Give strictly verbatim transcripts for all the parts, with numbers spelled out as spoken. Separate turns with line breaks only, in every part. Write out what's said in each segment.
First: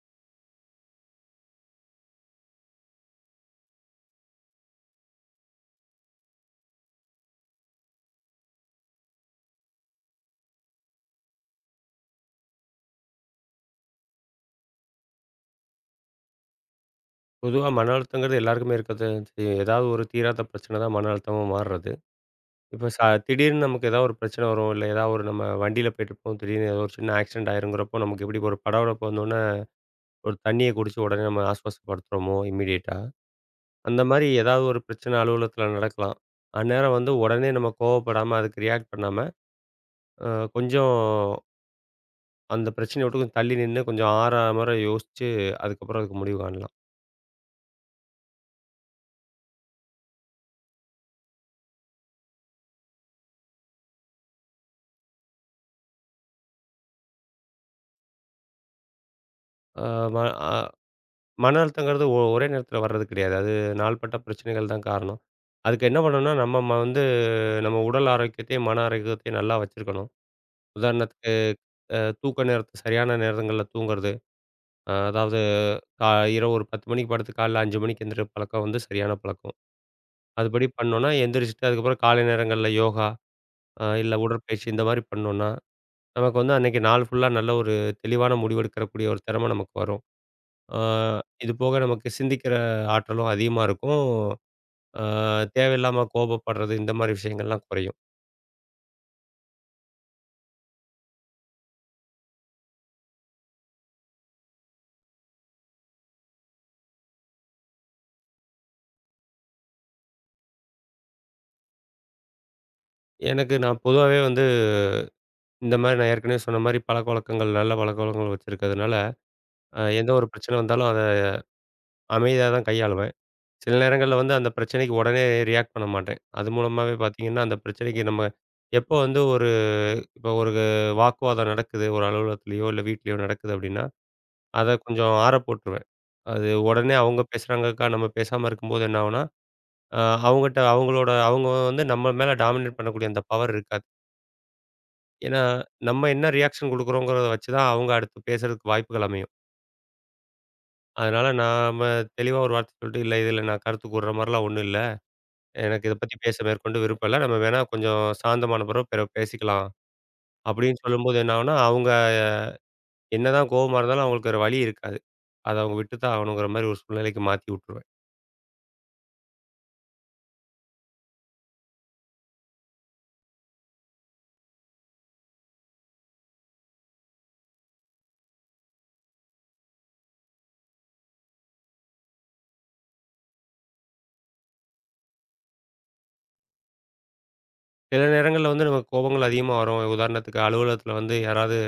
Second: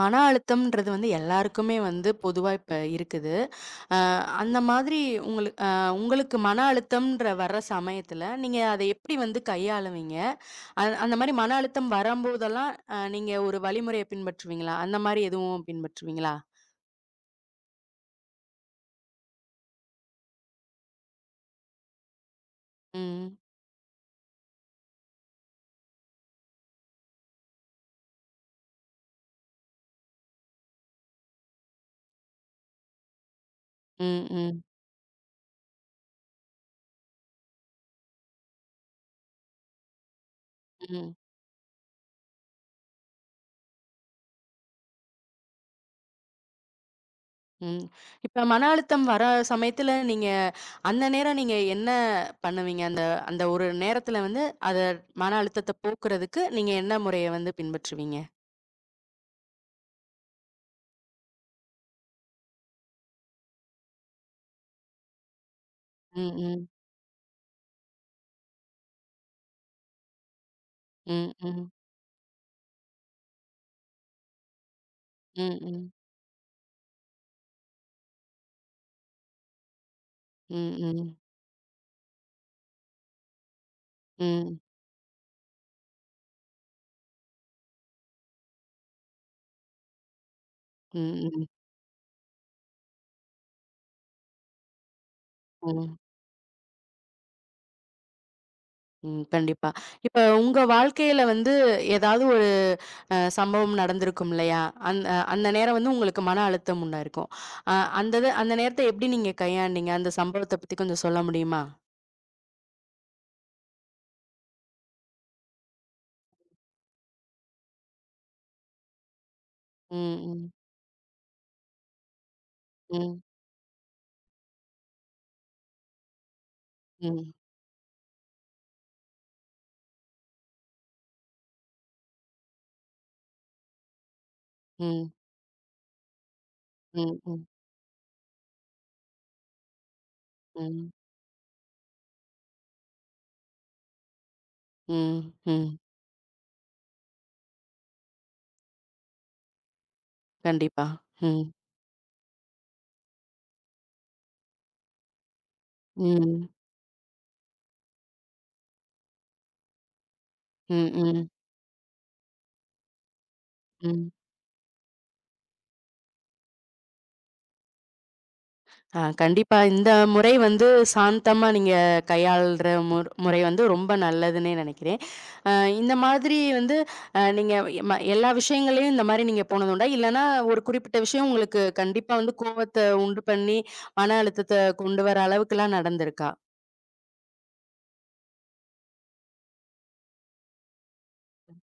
மன அழுத்தம்ன்றது வந்து எல்லாருக்குமே வந்து பொதுவா இப்ப இருக்குது. அ அந்த மாதிரி உங்களுக்கு அ உங்களுக்கு மன அழுத்தம்ன்ற வர்ற சமயத்துல, நீங்க அத எப்படி வந்து கையாளுவீங்க? அ அந்த மாரி மன அழுத்தம் வரம்போதெல்லாம் அ நீங்க ஒரு வழிமுறைய பின்பற்றுவீங்களா? அந்த மாரி எதுவும் பின்பற்றுவீங்களா?
பொதுவா மன அழுத்தங்கிறது எல்லாருக்குமே இருக்கது செய்யும். ஏதாவது ஒரு தீராத பிரச்சனை தான் மன அழுத்தமா மாறுறது. இப்ப ச
ம்.
திடீர்னு நமக்கு ஏதாவது ஒரு பிரச்சனை வரும். இல்ல ஏதாவது ஒரு நம்ம வண்டியில போயிட்டுருப்போம். திடீர்னு ஏதோ ஒரு சின்ன ஆக்சிடென்ட் ஆயிருங்கிறப்போ, நமக்கு எப்படி ஒரு படபடப்பு வந்தோனே, ஒரு தண்ணிய குடிச்சு உடனே நம்ம ஆஸ்வாசப்படுத்துறோமோ இம்மீடியட்டா, அந்த
ம்.
மாரி
ம்.
ஏதாவது ஒரு பிரச்சனை அலுவலகத்தில நடக்கலாம். அந்நேரம் வந்து உடனே நம்ம கோவப்படாம, அதுக்கு ரியாக்ட் பண்ணாம, அ கொஞ்சம்
ம்.
அந்த பிரச்சனைய விட்டு கொஞ்சம் தள்ளி நின்னு, கொஞ்சம் ஆறாமற யோசிச்சு, அதுக்கப்புறம் அதுக்கு முடிவு காணலாம்.
ம். இப்ப மன அழுத்தம் வர சமயத்துல நீங்க அந்த நேரம் நீங்க என்ன பண்ணுவீங்க? அந்த அந்த ஒரு நேரத்துல வந்து அத மன அழுத்தத்த போக்குறதுக்கு நீங்க என்ன முறைய வந்து பின்பற்றுவீங்க?
அ ம அ மன அழுத்தங்கிறது ஒ ஒரே நேரத்தில வர்றது கிடையாது. அது நாள்பட்ட பிரச்சனைகள் தான் காரணம். அதுக்கு என்ன பண்ணணும்னா,
Mm,
நம்ம
mm.
ம வந்து நம்ம உடல் ஆரோக்கியத்தையும், மன ஆரோக்கியத்தையும் நல்லா வச்சிருக்கணும்.
Mm.
உதாரணத்துக்கு
ம்.
அ தூக்க நேரத்த சரியான நேரங்கள்ல தூங்குறது. அ அதாவது
ம்.
கா இரவு ஒரு பத்து மணிக்கு படுத்து காலைல ஐந்து மணிக்கு எந்திரிக்கிற பழக்கம் வந்து சரியான பழக்கம். அதுபடி பண்ணோம்னா,
ம்.
எந்திரிச்சுட்டு அதுக்கப்புறம் காலை நேரங்கள்ல யோகா, அ இல்ல
ம்.
உடற்பயிற்சி இந்த மாரி பண்ணோம்னா, நமக்கு வந்து அன்னைக்கு நாள் ஃபுல்லா நல்ல ஒரு தெளிவான முடிவெடுக்கக்கூடிய ஒரு திறமை நமக்கு வரும். அ இது போக நமக்கு சிந்திக்கிற ஆற்றலும் அதிகமா இருக்கும். ஆ தேவையில்லாம கோபப்படுறது, இந்த மாரி விஷயங்கள்லாம் குறையும்.
ம். கண்டிப்பா. இப்ப உங்க வாழ்க்கையில வந்து ஏதாவது ஒரு அ சம்பவம் நடந்திருக்கும் இல்லையா? அந் அந்த நேரம் வந்து உங்களுக்கு மன அழுத்தம் உண்டாயிருக்கும். அ அந்த இது அந்த நேரத்த எப்படி நீங்க கையாண்டீங்க? அந்த சம்பவத்த பத்தி கொஞ்சம் சொல்ல முடியுமா?
எனக்கு நான் பொதுவாவே வந்து இந்த மாரி நான் ஏற்கனவே சொன்ன மாரி பழக்கவழக்கங்கள், நல்ல பழக்கவழக்கங்கள் வச்சிருக்கிறதுனால, அ எந்த ஒரு
ம்.
பிரச்சனை வந்தாலும் அத அமைதியா தான் கையாளுவேன்.
ம்.
சில நேரங்கள்ல வந்து அந்த பிரச்சனைக்கு உடனே ரியாக்ட் பண்ண மாட்டேன். அது மூலமாவே
ம்.
பார்த்தீங்கன்னா, அந்த பிரச்சனைக்கு நம்ம எப்போ வந்து ஒரு இப்போ ஒரு வாக்குவாதம் நடக்குது, ஒரு அலுவலகத்திலயோ இல்ல வீட்லயோ நடக்குது அப்படின்னா, அத
ம். ம்.
கொஞ்சம் ஆற போட்டுருவேன். அது உடனே
ம்.
அவங்க
ம்.
பேசுறாங்கக்கா நம்ம பேசாம இருக்கும்போது என்ன ஆகும்னா, அ அவங்கட்ட
ம்.
அவங்களோட அவங்க வந்து நம்ம மேல டாமினேட் பண்ணக்கூடிய அந்த பவர் இருக்காது.
ம்.
ஏன்னா,
ம்.
நம்ம என்ன ரியாக்ஷன் குடுக்குறோங்கிறத வச்சு தான் அவங்க அடுத்து பேசுறதுக்கு வாய்ப்புகள் அமையும்.
கண்டிப்பா.
அதனால
ம்.
நாம தெளிவா ஒரு வார்த்தை சொல்லிட்டு, "இல்ல இதுல நான் கருத்து கூர்ற மாரிலாம் ஒண்ணும் இல்ல. எனக்கு இத பத்தி பேச
ம்.
மேற்கொண்டு விருப்பம் இல்ல. நம்ம வேணா கொஞ்சம் சாந்தமான பிறகு பிற பேசிக்கலாம்." அப்படின்னு
ம்.
சொல்லும்போது
ம்.
என்ன ஆகும்னா, அவங்க என்னதான் கோவமா இருந்தாலும்
ம்.
அவங்களுக்கு வேற வழி இருக்காது. அத அவங்க விட்டு தான் ஆகணுங்கிற மாரி ஒரு சூழ்நிலைக்கு மாத்தி விட்டுருவேன்.
ஆ கண்டிப்பா. இந்த முறை வந்து சாந்தமா நீங்க கையாள்ற முற் முறை வந்து ரொம்ப நல்லதுன்னே நெனைக்கிறேன். அ இந்த மாதிரி வந்து அ நீங்க ம எல்லா விஷயங்கள்லயும் இந்த மாரி நீங்க போனது உண்டா? இல்லன்னா ஒரு குறிப்பிட்ட விஷயம் உங்களுக்கு கண்டிப்பா வந்து கோவத்த உண்டு பண்ணி, மன அழுத்தத்த கொண்டு வர அளவுக்குலாம் நடந்திருக்கா?
சில நேரங்கள்ல வந்து நமக்கு கோபங்கள் அதிகமா வரும். உதாரணத்துக்கு அலுவலகத்துல வந்து யாராவது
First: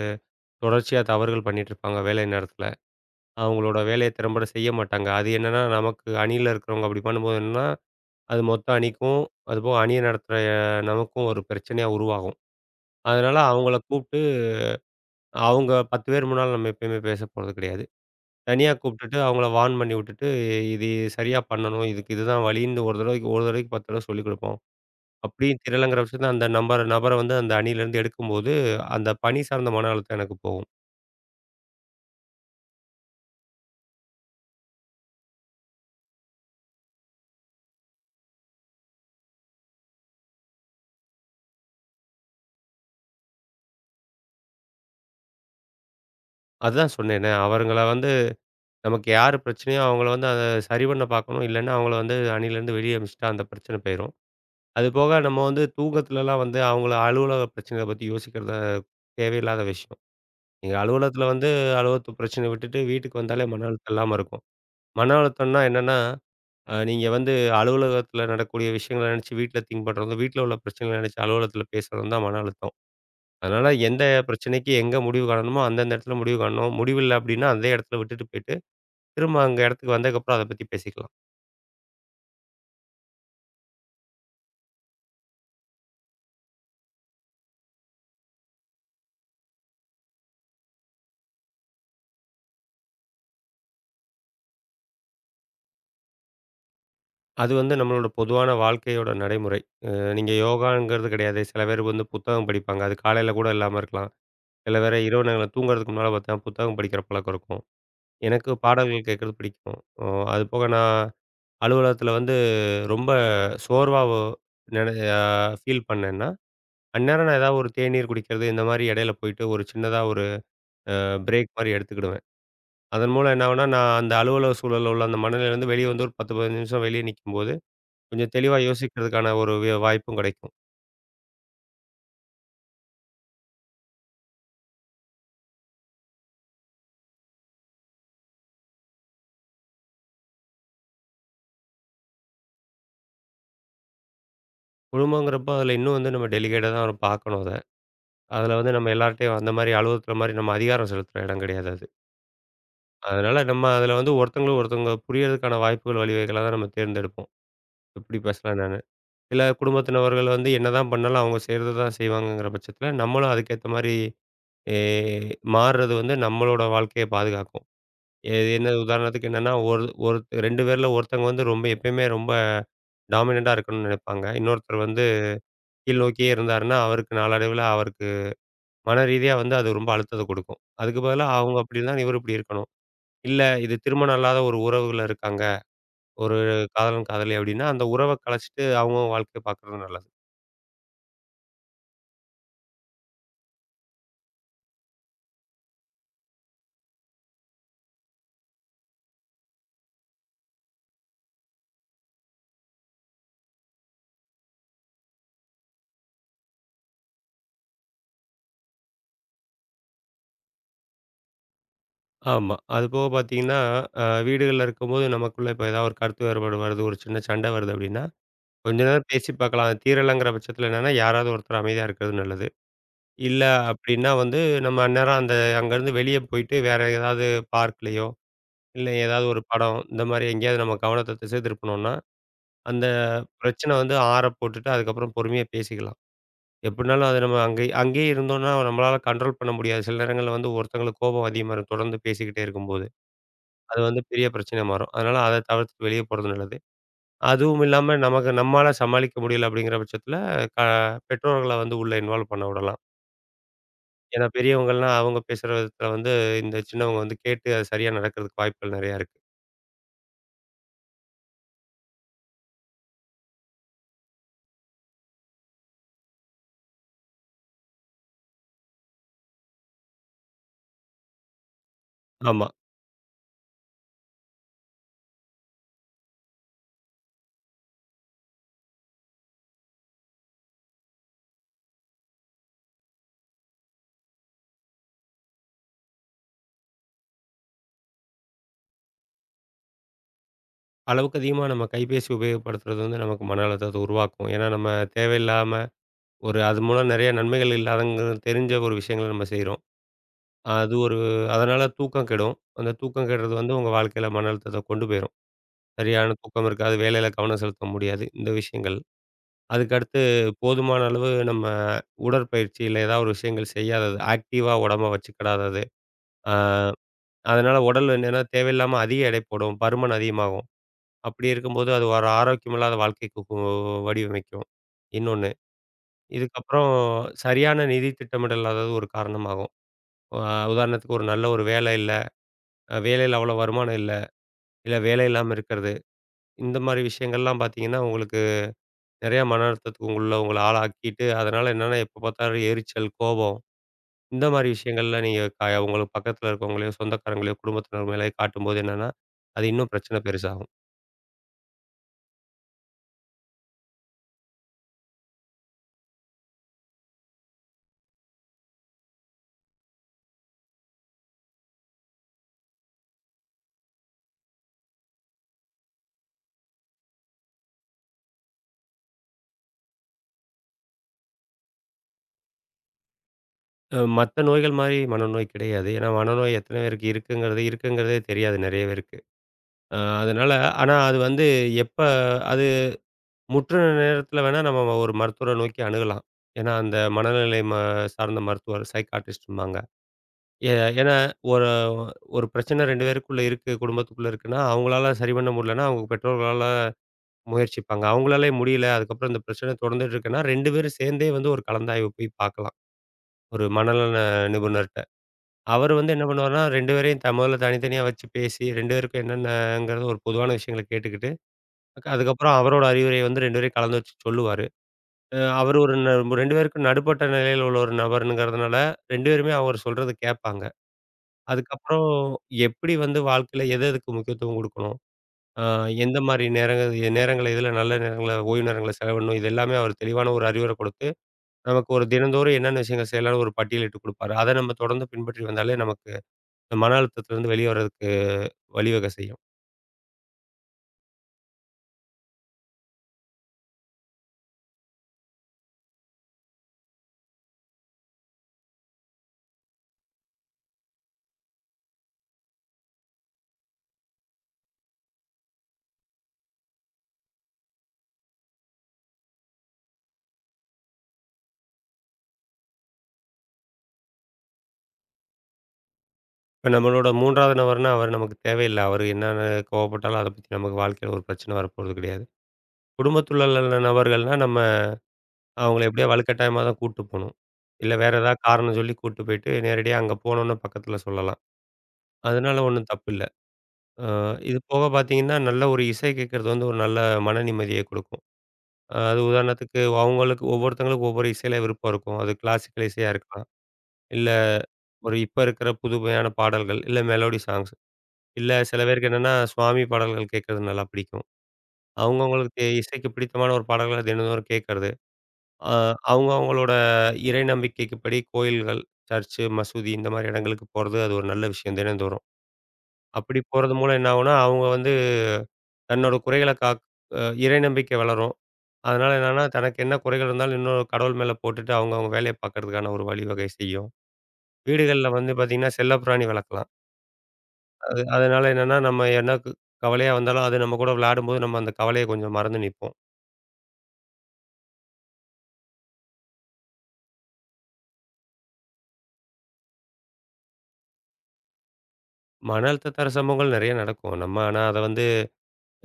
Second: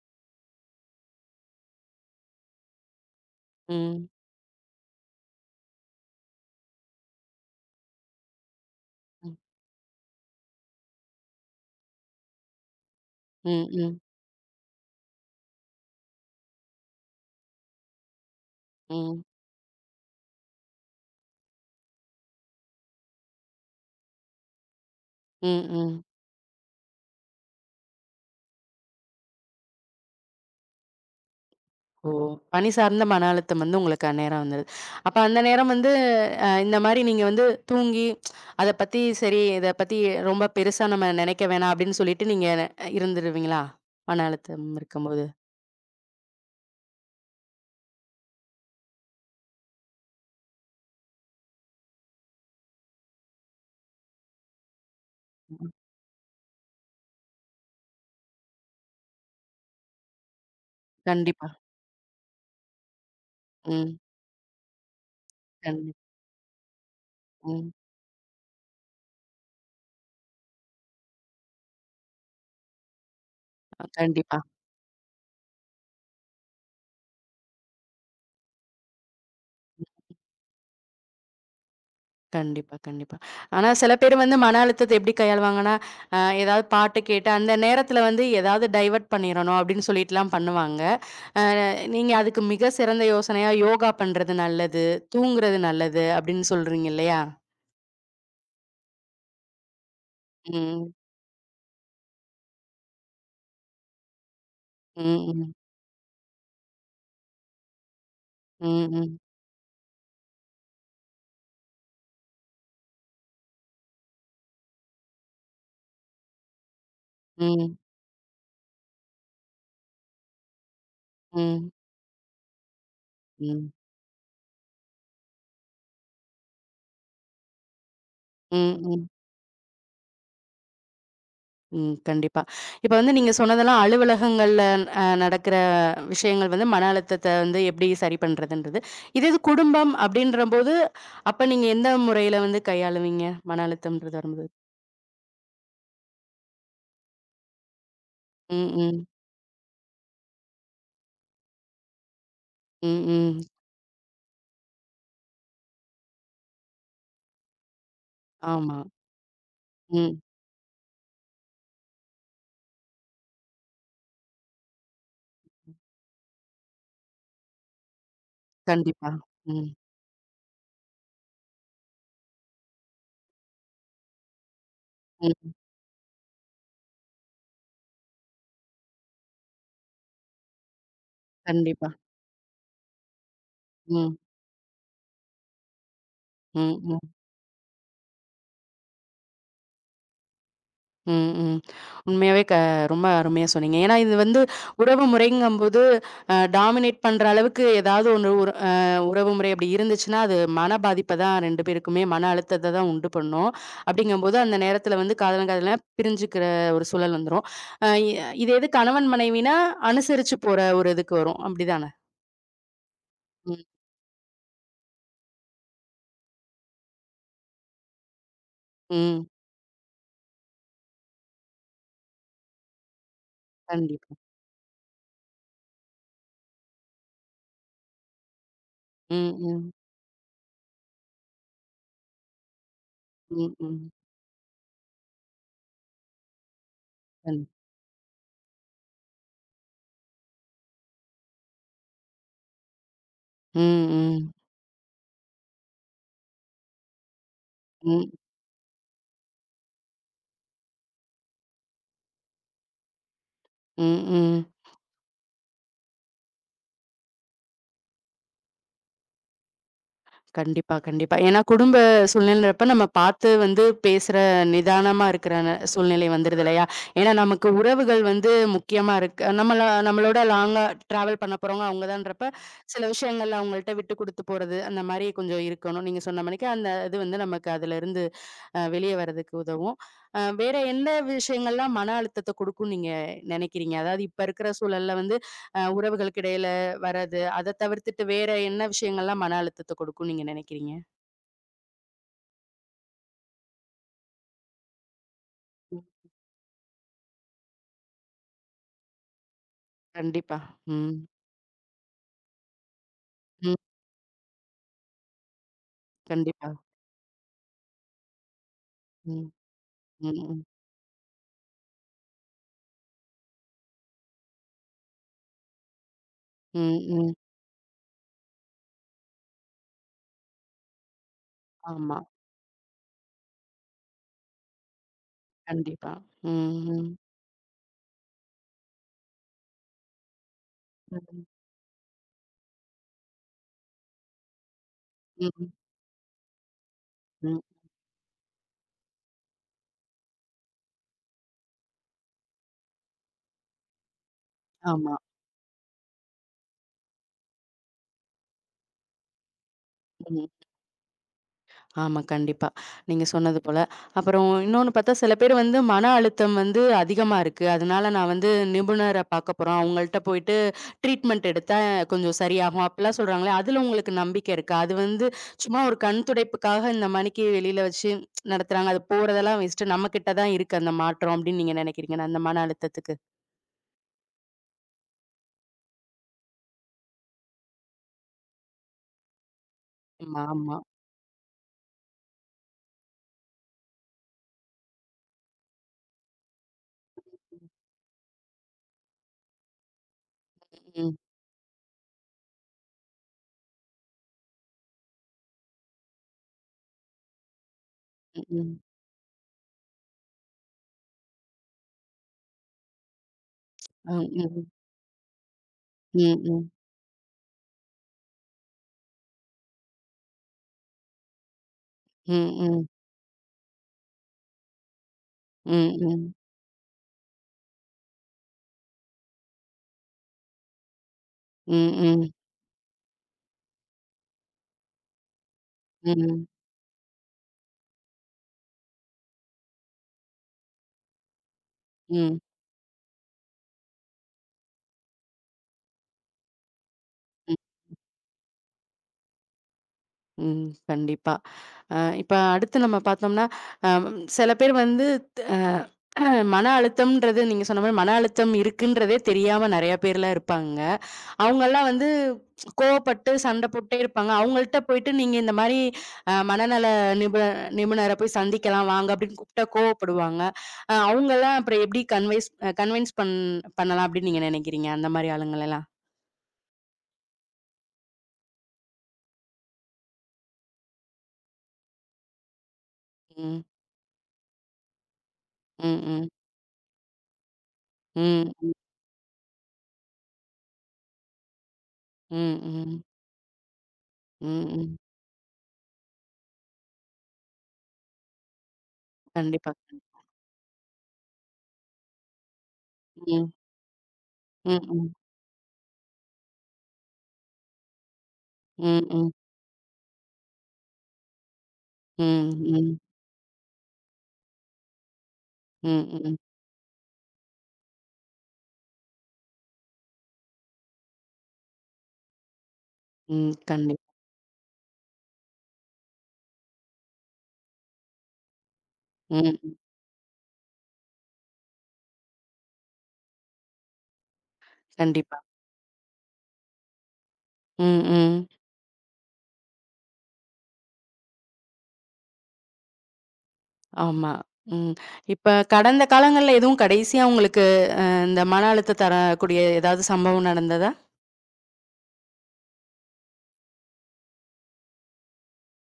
தொடர்ச்சியா தவறுகள் பண்ணிட்டு இருப்பாங்க, வேலை நேரத்துல. அவங்களோட
ம்.
வேலைய திறம்பட செய்ய மாட்டாங்க. அது என்னன்னா, நமக்கு அணியில இருக்கிறவங்க அப்படி பண்ணும்போது என்னன்னா, அது மொத்த அணிக்கும்,
ம்.
அதுபோக அணிய நடத்துற நமக்கும் ஒரு பிரச்சனையா உருவாகும். அதனால
ம்.
அவங்கள
ம்.
கூப்பிட்டு, அவங்க பத்து பேர் முன்னால நம்ம எப்பயுமே பேச போறது கிடையாது. தனியா கூப்பிட்டுட்டு
ம்.
அவங்கள வார்ன் பண்ணி விட்டுட்டு, "இது சரியா பண்ணணும். இதுக்கு இதுதான் வழின்னு ஒரு தடவைக்கு ஒரு தடவைக்கு பத்து தடவ சொல்லிக் குடுப்போம்."
ம்.
அப்படியும்
ம்.
திரளங்கிற பட்சத்துல அந்த நம்பர் நபர வந்து அந்த அணியிலேருந்து எடுக்கும்போது, அந்த பணி சார்ந்த மன அழுத்தம் எனக்கு போகும்.
ஓ! பணி சார்ந்த மன அழுத்தம் வந்து உங்களுக்கு அந்நேரம் வந்தது. அப்ப அந்த நேரம் வந்து அ இந்த மாரி நீங்க வந்து தூங்கி அத பத்தி சரி இத பத்தி ரொம்ப பெருசா நம்ம நெனைக்க வேணாம் அப்படின்னு சொல்லிட்டு நீங்க இருந்துருவீங்களா? மன அழுத்தம் இருக்கும்போது?
அதுதான் சொன்னேனே, அவருங்கள வந்து நமக்கு யார் பிரச்சனையோ அவங்கள வந்து அத சரி பண்ண பார்க்கணும். இல்லன்னா, அவங்கள வந்து அணியிலேருந்து வெளிய அனுப்பிச்சுட்டா அந்த பிரச்சனை போயிரும். அதுபோக நம்ம வந்து
ம்.
தூக்கத்துலலாம் வந்து அவங்கள அலுவலக பிரச்சனைகள பத்தி யோசிக்கிறது தேவையில்லாத விஷயம். நீங்க அலுவலகத்தில வந்து
கண்டிப்பா.
அலுவலகத்து பிரச்சனைய விட்டுட்டு வீட்டுக்கு வந்தாலே மன அழுத்தம்
ம்.
இல்லாம இருக்கும். மன அழுத்தம்னா என்னன்னா,
கண்டிப்
அ நீங்க வந்து
ம்.
அலுவலகத்தில நடக்கக்கூடிய விஷயங்கள நினைச்சு வீட்ல திங்க் பண்றதும், வீட்ல உள்ள பிரச்சனைகள நினைச்சு அலுவலகத்தில பேசுறதும் தான் மன அழுத்தம். அதனால
அஹ்,
எந்த
கண்டிப்பா.
பிரச்சனைக்கு எங்க முடிவு காணணுமோ, அந்தந்த இடத்துல முடிவு காணணும். முடிவில்ல அப்டின்னா, அதே இடத்துல விட்டுட்டு போயிட்டு திரும்ப அங்க இடத்துக்கு வந்ததுக்கப்புறம் அத பத்தி பேசிக்கலாம்.
கண்டிப்பா, கண்டிப்பா. ஆனா சில பேர் வந்து மன அழுத்தத்த எப்படி கையாளுவாங்கன்னா, அ ஏதாவது பாட்டு கேட்டு அந்த நேரத்துல வந்து ஏதாவது டைவர்ட் பண்ணிறணும் அப்படின்னு சொல்லிட்டுலாம் பண்ணுவாங்க. நீங்க அதுக்கு மிக சிறந்த யோசனையா யோகா பண்றது நல்லது, தூங்குறது நல்லது அப்படின்னு சொல்றீங்க இல்லையா?
அது வந்து நம்மளோட பொதுவான வாழ்க்கையோட நடைமுறை. அ நீங்க
ம்.
யோகாங்கிறது கிடையாது. சில பேர் வந்து புத்தகம் படிப்பாங்க. அது காலையில கூட இல்லாம இருக்கலாம். சில பேர் இரவு
ம்,
நேரங்கள்ல
ம்.
தூங்குறதுக்கு முன்னால பார்த்தா புத்தகம் படிக்கிற பழக்கம் இருக்கும். எனக்கு
ம்,
பாடல்கள்
ம்.
கேட்கறது பிடிக்கும். அ அது போக நான் அலுவலகத்தில வந்து ரொம்ப சோர்வா ஒ நென அ ஃபீல் பண்ணேன்னா, அந்நேரம் நான் ஏதாவது ஒரு
ம்,
தேநீர் குடிக்கிறது, இந்த மாரி இடையில போயிட்டு ஒரு சின்னதா ஒரு பிரேக் மாரி
ம்.
எடுத்துக்கிடுவேன். அதன் மூலம் என்ன ஆகும்னா,
ம்.
நான் அந்த அலுவலக சூழல்ல உள்ள அந்த மனநிலையிலருந்து வெளிய வந்து ஒரு பத்து, பதினைந்து நிமிஷம் வெளிய நிக்கும்போது கொஞ்சம் தெளிவா
ம், ம்.
யோசிக்கிறதுக்கான ஒரு வே வாய்ப்பும் கிடைக்கும்.
ம். கண்டிப்பா. இப்ப வந்து நீங்க சொன்னதெல்லாம் அலுவலகங்கள்ல அ நடக்கிற விஷயங்கள் வந்து மன அழுத்தத்த வந்து எப்படி சரி பண்றதுன்றது. இதே இது குடும்பம் அப்படின்றபோது, அப்ப நீங்க எந்த முறையில வந்து கையாளுவீங்க? மன அழுத்தம்ன்றது வரும்போது?
குழுமங்கிறப்போ அதில இன்னும் வந்து நம்ம டெலிகேட்டா தான் நம்ம பார்க்கணும் அத. அதில
ம்,
வந்து நம்ம
ம்.
எல்லார்ட்டயும் அந்த மாரி அலுவலகத்தில மாரி நம்ம அதிகாரம் செலுத்துற இடம் கிடையாது அது.
ம்,
அதனால
ம்.
நம்ம அதில வந்து ஒருத்தங்களுக்கு ஒருத்தவங்க புரியறதுக்கான வாய்ப்புகள், வழிவகைகள தான் நம்ம தேர்ந்தெடுப்போம். எப்படி பேசலாம்
ஆமா.
என்னன்னு. சில
ம்.
குடும்பத்தினவர்கள் வந்து என்னதான் பண்ணாலும் அவங்க செய்றத தான் செய்வாங்கங்கிற பட்சத்தில, நம்மளும் அதுக்கேத்த மாரி எ மாறுறது வந்து நம்மளோட வாழ்க்கைய பாதுகாக்கும். எ என்ன
கண்டிப்பா.
உதாரணத்துக்கு என்னன்னா,
ம்.
ஒரு ஒரு ரெண்டு பேர்ல ஒருத்தங்க வந்து ரொம்ப எப்பயுமே ரொம்ப டாமினன்ட்டா இருக்கணும்னு நினைப்பாங்க. இன்னொருத்தர் வந்து
ம்.
கீழ் நோக்கியே இருந்தாருன்னா, அவருக்கு நாளடைவில அவருக்கு மன ரீதியா வந்து அது ரொம்ப அழுத்தத்த குடுக்கும். அதுக்கு பதிலா அவங்க அப்படி
கண்டிப்பா.
இருந்தாங்க, இவரு இப்படி இருக்கணும். இல்ல இது
ம்.
திருமணம் இல்லாத ஒரு உறவுல இருக்காங்க. ஒரு
ம், ம்.
காதலன், காதலி அப்படின்னா, அந்த உறவ கலைச்சிட்டு அவங்கவங்க வாழ்க்கைய பார்க்குறது நல்லது.
ம், ம். உண்மையாவே க ரொம்ப அருமையா சொன்னீங்க. ஏன்னா, இது வந்து உறவு முறைங்கும்போது, அ டாமினேட் பண்ற அளவுக்கு ஏதாவது ஒண்ணு ஒரு அ உறவு முறை அப்படி இருந்துச்சுன்னா, அது மன பாதிப்ப தான் ரெண்டு பேருக்குமே மன அழுத்தத்த தான் உண்டு பண்ணும். அப்படிங்கும்போது, அந்த நேரத்தில வந்து காதலன், காதலியா பிரிஞ்சுக்கிற ஒரு சூழல் வந்துரும். அ இ இது எது கணவன் மனைவினா, அனுசரிச்சு போற ஒரு இதுக்கு வரும். அப்படிதான?
ஆமா. அது போக பார்த்தீங்கன்னா,
ம்,
அ வீடுகள்ல இருக்கும்போது நமக்குள்ள இப்ப ஏதாவது ஒரு கருத்து வேறுபாடு வருது, ஒரு சின்ன சண்டை வருது அப்படின்னா, கொஞ்ச நேரம்
ம்.
பேசி பார்க்கலாம். அது தீரலங்கிற பட்சத்தில என்னன்னா, யாராவது ஒருத்தர் அமைதியா இருக்கிறது நல்லது. இல்ல அப்படின்னா
கண்டிப்பா.
வந்து, நம்ம அந்நேரம் அந்த அங்கருந்து வெளிய போயிட்டு வேற ஏதாவது பார்க்லயோ இல்ல ஏதாவது
ம்,
ஒரு
ம்.
படம், இந்த மாரி எங்கேயாவது நம்ம கவனத்த திசை திருப்புனோம்னா, அந்த
ம்,
பிரச்சனை
ம்.
வந்து ஆற போட்டுட்டு, அதுக்கப்புறம் பொறுமையா பேசிக்கலாம். எப்டினாலும் அது
கண்
நம்ம அங்கே அங்கேயே இருந்தோம்னா, நம்மளால கண்ட்ரோல் பண்ண முடியாது. சில நேரங்கள்ல வந்து ஒருத்தங்களுக்கு கோபம் அதிகமா இருக்கும். தொடர்ந்து பேசிக்கிட்டே இருக்கும்போது. அது
ம்,
வந்து பெரிய
ம்.
பிரச்சனையா மாறும். அதனால அத தவிர்த்துட்டு வெளிய போறது நல்லது. அதுவும் இல்லாம
ம்,
நமக்கு நம்மால சமாளிக்க முடியல அப்டிங்கிற பட்சத்தில, க பெற்றோர்கள வந்து உள்ள இன்வால்வ் பண்ண விடலாம்.
ம்,
ஏன்னா
ம்.
பெரியவங்கள்னா, அவங்க பேசுற விதத்துல வந்து இந்த சின்னவங்க வந்து கேட்டு அது சரியா நடக்கிறதுக்கு வாய்ப்புகள் நெறையா இருக்கு.
கண்டிப்பா, கண்டிப்பா. ஏன்னா குடும்ப சூழ்நிலைன்றப்ப நம்ம பார்த்து வந்து பேசுற நிதானமா இருக்கிற ந சூழ்நிலை வந்துருது இல்லையா? ஏன்னா நமக்கு உறவுகள் வந்து முக்கியமா இருக்கு. நம்மள நம்மளோட லாங்கா டிராவல் பண்ண போறவங்க அவங்க தான்றப்ப,
ஆமா.
சில விஷயங்கள்ல அவங்கள்ட்ட விட்டு குடுத்து போறது, அந்த மாரி கொஞ்சம் இருக்கணும். நீங்க சொன்ன மாணிக்கு அந்த இது வந்து நமக்கு அதுலருந்து அ வெளிய வரதுக்கு உதவும். அ வேற எந்த விஷயங்கள்லாம் மன அழுத்தத்த குடுக்கும்ன்னு நீங்க நெனைக்கிறீங்க? அதாவது இப்ப இருக்கிற சூழல்ல வந்து அ உறவுகளுக்கு இடையில வர்றது, அத தவிர்த்துட்டு வேற என்ன விஷயங்கள்லாம் மன அழுத்தத்த குடுக்கும்ன்னு நீங்க நெனைக்கிறீங்க?
அளவுக்கு அதிகமா நம்ம கைபேசி உபயோகப்படுத்துறது வந்து நமக்கு மன அழுத்தத்தை உருவாக்கும். ஏன்னா, நம்ம தேவையில்லாம ஒரு அது மூலம் நெறைய நன்மைகள் இல்லாதங்கிறது தெரிஞ்ச ஒரு விஷயங்கள நம்ம செய்றோம்.
கண்டிப்பா.
அது
ம்.
ஒரு அதனால தூக்கம் கெடும். அந்த தூக்கம் கெடுறது
ம்.
வந்து உங்க வாழ்க்கையில மன அழுத்தத்த கொண்டு போயிரும். சரியான தூக்கம்
கண்டிப்பா.
இருக்காது, வேலையில கவனம் செலுத்த முடியாது, இந்த விஷயங்கள்.
ம்.
அதுக்கடுத்து
ம். ம்.
போதுமான அளவு நம்ம உடற்பயிற்சி இல்ல ஏதாவது ஒரு விஷயங்கள் செய்யாதது, ஆக்டிவா உடம்ப வச்சுக்கிடாதது. ஆ
ம். ம்.
அதனால உடல் என்னன்னா தேவையில்லாம அதிக எடை போடும், பருமன் அதிகமாகும். அப்படி இருக்கும்போது, அது
ஆமா.
ஒரு ஆரோக்கியமில்லாத வாழ்க்கைக்கு கு வடிவமைக்கும். இன்னொன்னு,
கண்டிப்பா.
இதுக்கப்புறம்
ம்.
சரியான நிதி திட்டமிடல் இல்லாதது ஒரு காரணமாகும். அ உதாரணத்துக்கு
ம்.
ஒரு
ம்.
நல்ல ஒரு வேலை இல்ல, அ வேலையில அவ்வளோ வருமானம் இல்ல, இல்ல வேலை இல்லாம
ம்.
இருக்கிறது. இந்த மாரி விஷயங்கள்லாம்
ம்.
பார்த்தீங்கன்னா, உங்களுக்கு நெறையா மன அழுத்தத்துக்கு உள்ள உங்கள ஆளாக்கிட்டு, அதனால என்னன்னா எப்ப பார்த்தாலும் எரிச்சல், கோபம் இந்த மாரி
ஆமா.
விஷயங்கள்ல நீங்க க உங்களுக்கு பக்கத்தில இருக்கவங்களையோ, சொந்தக்காரங்களையோ, குடும்பத்தினர் மேலயோ காட்டும்போது என்னன்னா, அது இன்னும் பிரச்சனை
ம்.
பெருசாகும்.
ஆமா, கண்டிப்பா. நீங்க சொன்னது போல. அப்புறம் இன்னொன்னு பார்த்தா, சில பேர் வந்து மன அழுத்தம் வந்து அதிகமா இருக்கு. அதனால நான் வந்து நிபுணர பார்க்க போறோம். அவங்கள்ட்ட போயிட்டு ட்ரீட்மெண்ட் எடுத்தா கொஞ்சம் சரியாகும். அப்படிலாம் சொல்றாங்களே, அதுல உங்களுக்கு நம்பிக்கை இருக்கா? அது வந்து சும்மா ஒரு கண் துடைப்புக்காக இந்த மணிக்கு வெளியில வச்சு நடத்துறாங்க. அது போறதெல்லாம் வேஸ்ட்டு. நம்ம கிட்ட தான் இருக்கு அந்த மாற்றம் அப்படின்னு நீங்க நினைக்கிறீங்களா? அந்த மன அழுத்தத்துக்கு.
அ மத்த நோய்கள் மாரி மனநோய் கிடையாது. ஏன்னா மனநோய் எத்தன பேருக்கு இருக்குங்கிறது இருக்குங்கிறதே தெரியாது நெறைய பேருக்கு. அ
ஆமா,
அதனால
ஆமா.
ஆனா அது வந்து எப்ப அது முற்றுற நேரத்தில வேணா நம்ம ஒரு மருத்துவர நோக்கி அணுகலாம். ஏன்னா அந்த மனநிலை ம சார்ந்த மருத்துவர் சைக்காட்ரிஸ்ட்ம்பாங்க. ஏ ஏன்னா
ம்.
ஒரு ஒரு பிரச்சனை ரெண்டு பேருக்குள்ள இருக்கு, குடும்பத்துக்குள்ள இருக்குன்னா, அவங்களால சரி பண்ண முடியலன்னா, அவங்க பெற்றோர்களால முயற்சிப்பாங்க. அவங்களாலே
ம்.
முடியல, அதுக்கப்புறம் இந்த பிரச்சனை தொடர்ந்துட்டு இருக்குன்னா, ரெண்டு பேரும் சேர்ந்தே வந்து ஒரு கலந்தாய்வு போய் பார்க்கலாம். ஒரு மனநல
ம். ம்.
நிபுணர்ட்ட. அவரு வந்து என்ன பண்ணுவாருன்னா,
ம்.
ரெண்டு பேரையும் த முதல்ல தனித்தனியா வச்சு பேசி ரெண்டு பேருக்கும் என்னென்னங்கிறது ஒரு பொதுவான விஷயங்கள கேட்டுக்கிட்டு, அக்க-
ம்.
அதுக்கப்புறம் அவரோட
ம்.
அறிவுரைய வந்து ரெண்டு பேரையும் கலந்து வச்சு சொல்லுவாரு. அ அவரு
ம்.
ஒரு ந
ம்.
ரெண்டு பேருக்கும் நடுப்பட்ட நிலையில உள்ள ஒரு நபருங்கிறதுனால ரெண்டு பேருமே அவர் சொல்றத கேட்பாங்க.
ம்.
அதுக்கப்புறம்
ம்.
எப்படி வந்து வாழ்க்கையில எது எதுக்கு முக்கியத்துவம் குடுக்கணும்? அ எந்த மாரி
ம்.
நேரங்க நேரங்கள எதுல நல்ல நேரங்கள ஓய்வு நேரங்கள செலவிடணும்? இது எல்லாமே அவர் தெளிவான ஒரு அறிவுரை கொடுத்து, நமக்கு ஒரு
ம்.
தினந்தோறும் என்னென்ன விஷயங்கள் செய்யலாம்னு ஒரு பட்டியலிட்டு குடுப்பாரு. அத நம்ம தொடர்ந்து பின்பற்றி வந்தாலே நமக்கு மன அழுத்தத்திலேருந்து
ம்
வெளிய வர்றதுக்கு வழிவகை செய்யும்.
ம். கண்டிப்பா. அ இப்ப அடுத்து நம்ம பார்த்தோம்னா, அம் சில பேர் வந்து அ மன அழுத்தம்ன்றது நீங்க சொன்ன மாரி மன அழுத்தம் இருக்குன்றதே தெரியாம நெறைய பேர்லாம் இருப்பாங்க. அவங்கலாம் வந்து கோவப்பட்டு சண்ட போட்டே இருப்பாங்க. அவங்கள்ட்ட போயிட்டு நீங்க இந்த மாரி அ மனநல நிபு நிபுணர போய் சந்திக்கலாம் வாங்க அப்படின்னு கூப்பிட்டா கோவப்படுவாங்க. அ அவங்கலாம் அப்புறம் எப்படி கன்வைஸ் கன்வின்ஸ் பண் பண்ணலாம் அப்படின்னு நீங்க நினைக்கிறீங்க? அந்த மாரி ஆளுங்களலாம்.
இப்ப நம்மளோட மூன்றாவது நபர்னா, அவர் நமக்கு தேவையில்ல. அவர் என்னென்ன கோவப்பட்டாலும், அத பத்தி நமக்கு வாழ்க்கையில ஒரு பிரச்சனை வரப்போறது கிடையாது. குடும்பத்துல
ம்.
உள்ள நபர்கள்னா, நம்ம அவங்கள
ம்,
எப்படியோ
ம்.
வலுக்கட்டாயமா தான் கூட்டு போணும். இல்ல வேற ஏதாவது
ம், ம்.
காரணம் சொல்லி கூட்டு போயிட்டு, நேரடியா அங்க போனோனே பக்கத்துல சொல்லலாம்.
ம்,
அதனால ஒண்ணும்
ம்.
தப்பில்ல. அ இது
ம்,
போக
ம்.
பார்த்தீங்கன்னா, நல்ல ஒரு இசை கேட்கறது வந்து ஒரு நல்ல மன நிம்மதிய குடுக்கும். அது
கண்டிப்பா.
உதாரணத்துக்கு அவங்களுக்கு ஒவ்வொருத்தவங்களுக்கு ஒவ்வொரு இசையில விருப்பம் இருக்கும். அது கிளாசிக்கல் இசையா இருக்கலாம்.
ம்.
இல்ல
ம், ம்.
ஒரு இப்ப இருக்கிற புதுமையான பாடல்கள், இல்ல மெலோடி சாங்ஸ். இல்ல சில
ம்,
பேருக்கு
ம்.
என்னன்னா, சுவாமி பாடல்கள் கேட்கறது நல்லா பிடிக்கும்.
ம்,
அவங்கவங்களுக்கு
ம்.
இசைக்கு பிடித்தமான ஒரு பாடல்கள தினந்தோறும் கேட்கறது. அ
ம்,
அவங்க
ம்.
அவங்களோட இறை நம்பிக்கைக்கு படி கோயில்கள், சர்ச்சு, மசூதி இந்த மாரி இடங்களுக்கு போறது அது ஒரு நல்ல விஷயம் தினந்தோறும். அப்படி
ம்.
போறது மூலம்
கண்டிப்பா.
என்ன ஆகும்னா, அவங்க வந்து தன்னோட குறைகள காக் அ இறை நம்பிக்கை வளரும். அதனால என்னன்னா,
ம். ம்,
தனக்கு என்ன குறைகள் இருந்தாலும் இன்னொரு கடவுள் மேல போட்டுட்டு அவங்கவங்க வேலைய பார்க்கறதுக்கான ஒரு வழிவகை செய்யும். வீடுகள்ல வந்து
கண்டிப்பா.
பார்த்தீங்கன்னா, செல்லப்பிராணி வளர்க்கலாம். அது
ம், ம்.
அதனால என்னன்னா, நம்ம என்ன க் கவலையா வந்தாலும், அது நம்ம கூட விளையாடும்போது, நம்ம அந்த கவலைய கொஞ்சம் மறந்து நிப்போம்.
ஆமா. ம். இப்ப கடந்த காலங்கள்ல எதுவும் கடைசியா உங்களுக்கு அ இந்த மன அழுத்தம் தரக்கூடிய ஏதாவது சம்பவம் நடந்ததா?
மன அழுத்தம் தர சம்பவங்கள் நெறைய நடக்கும். நம்ம ஆனா அத வந்து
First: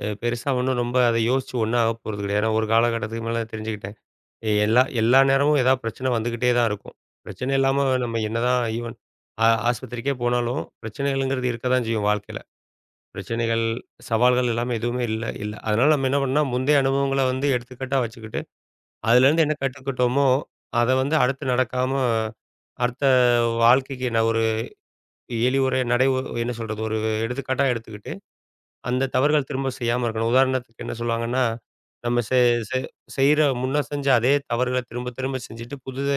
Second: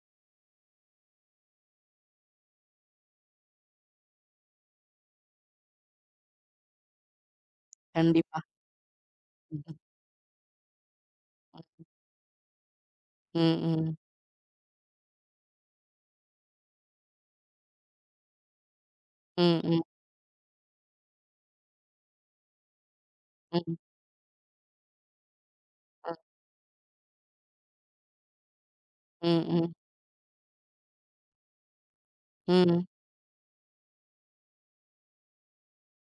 அ பெருசா ஒண்ணும் ரொம்ப அத யோசிச்சு ஒண்ணும் ஆக போறது கிடையாது. ஏன்னா, ஒரு காலகட்டத்துக்கு மேல தெரிஞ்சுக்கிட்டேன். எ- எல்லா எல்லா நேரமும் ஏதாவது பிரச்சனை வந்துகிட்டே தான் இருக்கும். பிரச்சனை இல்லாம நம்ம
கண்டிப்பா.
என்னதான் ஈவன் ஆ
ம்.
ஆஸ்பத்திரிக்கே போனாலும், பிரச்சனைகள்ங்கிறது இருக்க தான் செய்யும் வாழ்க்கையில. பிரச்சனைகள்,
ம்,
சவால்கள் எல்லாமே எதுவுமே இல்ல இல்ல. அதனால நம்ம என்ன பண்ணணும்னா, முந்தைய அனுபவங்கள வந்து எடுத்துக்காட்டா வச்சுக்கிட்டு, அதுலேருந்து என்ன
ம். ம்,
கத்துக்கிட்டோமோ, அத வந்து அடுத்து நடக்காம அடுத்த
ம். ம்.
வாழ்க்கைக்கு நான் ஒரு எலி உரை நடை உ என்ன சொல்றது? ஒரு எடுத்துக்காட்டா எடுத்துக்கிட்டு, அந்த
ம்.
தவறுகள் திரும்ப
ம்.
செய்யாம இருக்கணும். உதாரணத்துக்கு என்ன சொல்லுவாங்கன்னா, நம்ம செ
ம்.
செ
ம்.
செய்ற முன்ன செஞ்ச அதே தவறுகள திரும்ப திரும்ப செஞ்சுட்டு, புதுத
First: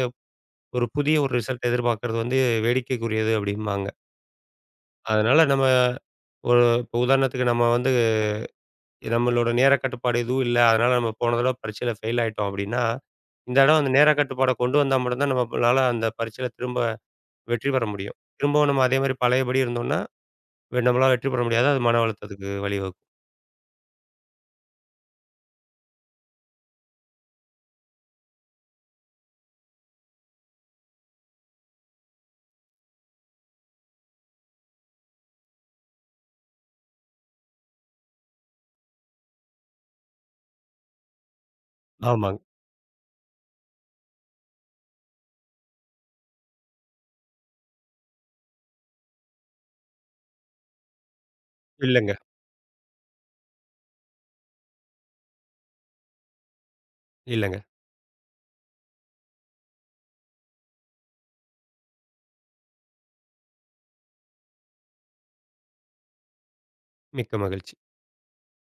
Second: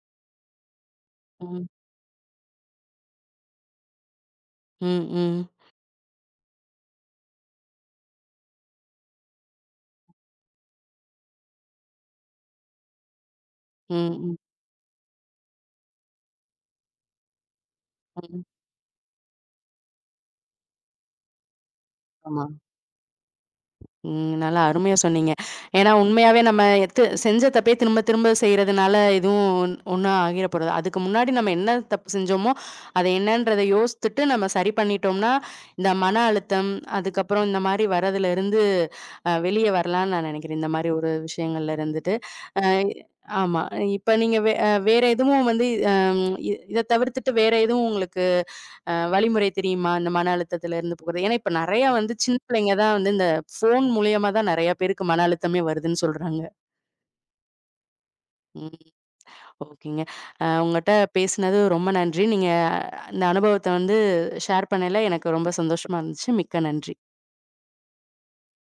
ஒரு புதிய ஒரு
ம், ம்.
ரிசல்ட் எதிர்பார்க்கறது வந்து வேடிக்கைக்குரியது அப்டிம்பாங்க.
ம்,
அதனால
ம்.
நம்ம ஒரு இப்போ உதாரணத்துக்கு நம்ம வந்து நம்மளோட நேர கட்டுப்பாடு எதுவும் இல்ல. அதனால நம்ம போன தடவ பரீட்சையில ஃபெயில் ஆயிட்டோம் அப்டின்னா, இந்த தடவ அந்த நேர
ம்.
கட்டுப்பாட கொண்டு வந்தா மட்டும் தான் நம்மளால அந்த பரீட்சையில திரும்ப வெற்றி பெற முடியும்.
ம்,
திரும்பவும் நம்ம அதே மாரி பழையபடி இருந்தோம்னா வெ- நம்மளால வெற்றி பெற முடியாது. அது மன
ஆமா.
அழுத்தத்துக்கு வழிவகுக்கும்.
ம். நல்லா அருமையா சொன்னீங்க. ஏன்னா உண்மையாவே நம்ம எத்து செஞ்ச தப்பே திரும்ப திரும்ப செய்றதுனால எதுவும் ஒண்ணும் ஆகிற போறது. அதுக்கு முன்னாடி நம்ம என்ன தப்பு செஞ்சோமோ, அத என்னன்றத யோசித்துட்டு நம்ம சரி பண்ணிட்டோம்னா, இந்த மன அழுத்தம், அதுக்கப்புறம் இந்த மாரி வரதுலருந்து அ வெளிய வரலான்னு நான் நெனைக்கிறேன். இந்த மாரி ஒரு விஷயங்கள்ல இருந்துட்டு.
ஆமாங்க.
அ ஆமா. இப்ப நீங்க வே அ வேற எதுவும் வந்து அ இ இத தவிர்த்துட்டு வேற எதுவும் உங்களுக்கு அ வழிமுறை தெரியுமா? இந்த மன அழுத்தத்திலருந்து போறது. ஏன்னா, இப்ப நெறையா
இல்லங்க,
வந்து சின்ன பிள்ளைங்க தான் வந்து இந்த ஃபோன் மூலியமா தான் நெறையா பேருக்கு மன அழுத்தமே வருதுன்னு சொல்றாங்க.
இல்லங்க.
ம். ஓகேங்க. அ உங்கட்ட பேசினது ரொம்ப நன்றி. நீங்க அஹ், இந்த அனுபவத்த வந்து ஷேர் பண்ணயில எனக்கு ரொம்ப சந்தோஷமா இருந்துச்சு. மிக்க நன்றி.
மிக்க மகிழ்ச்சி.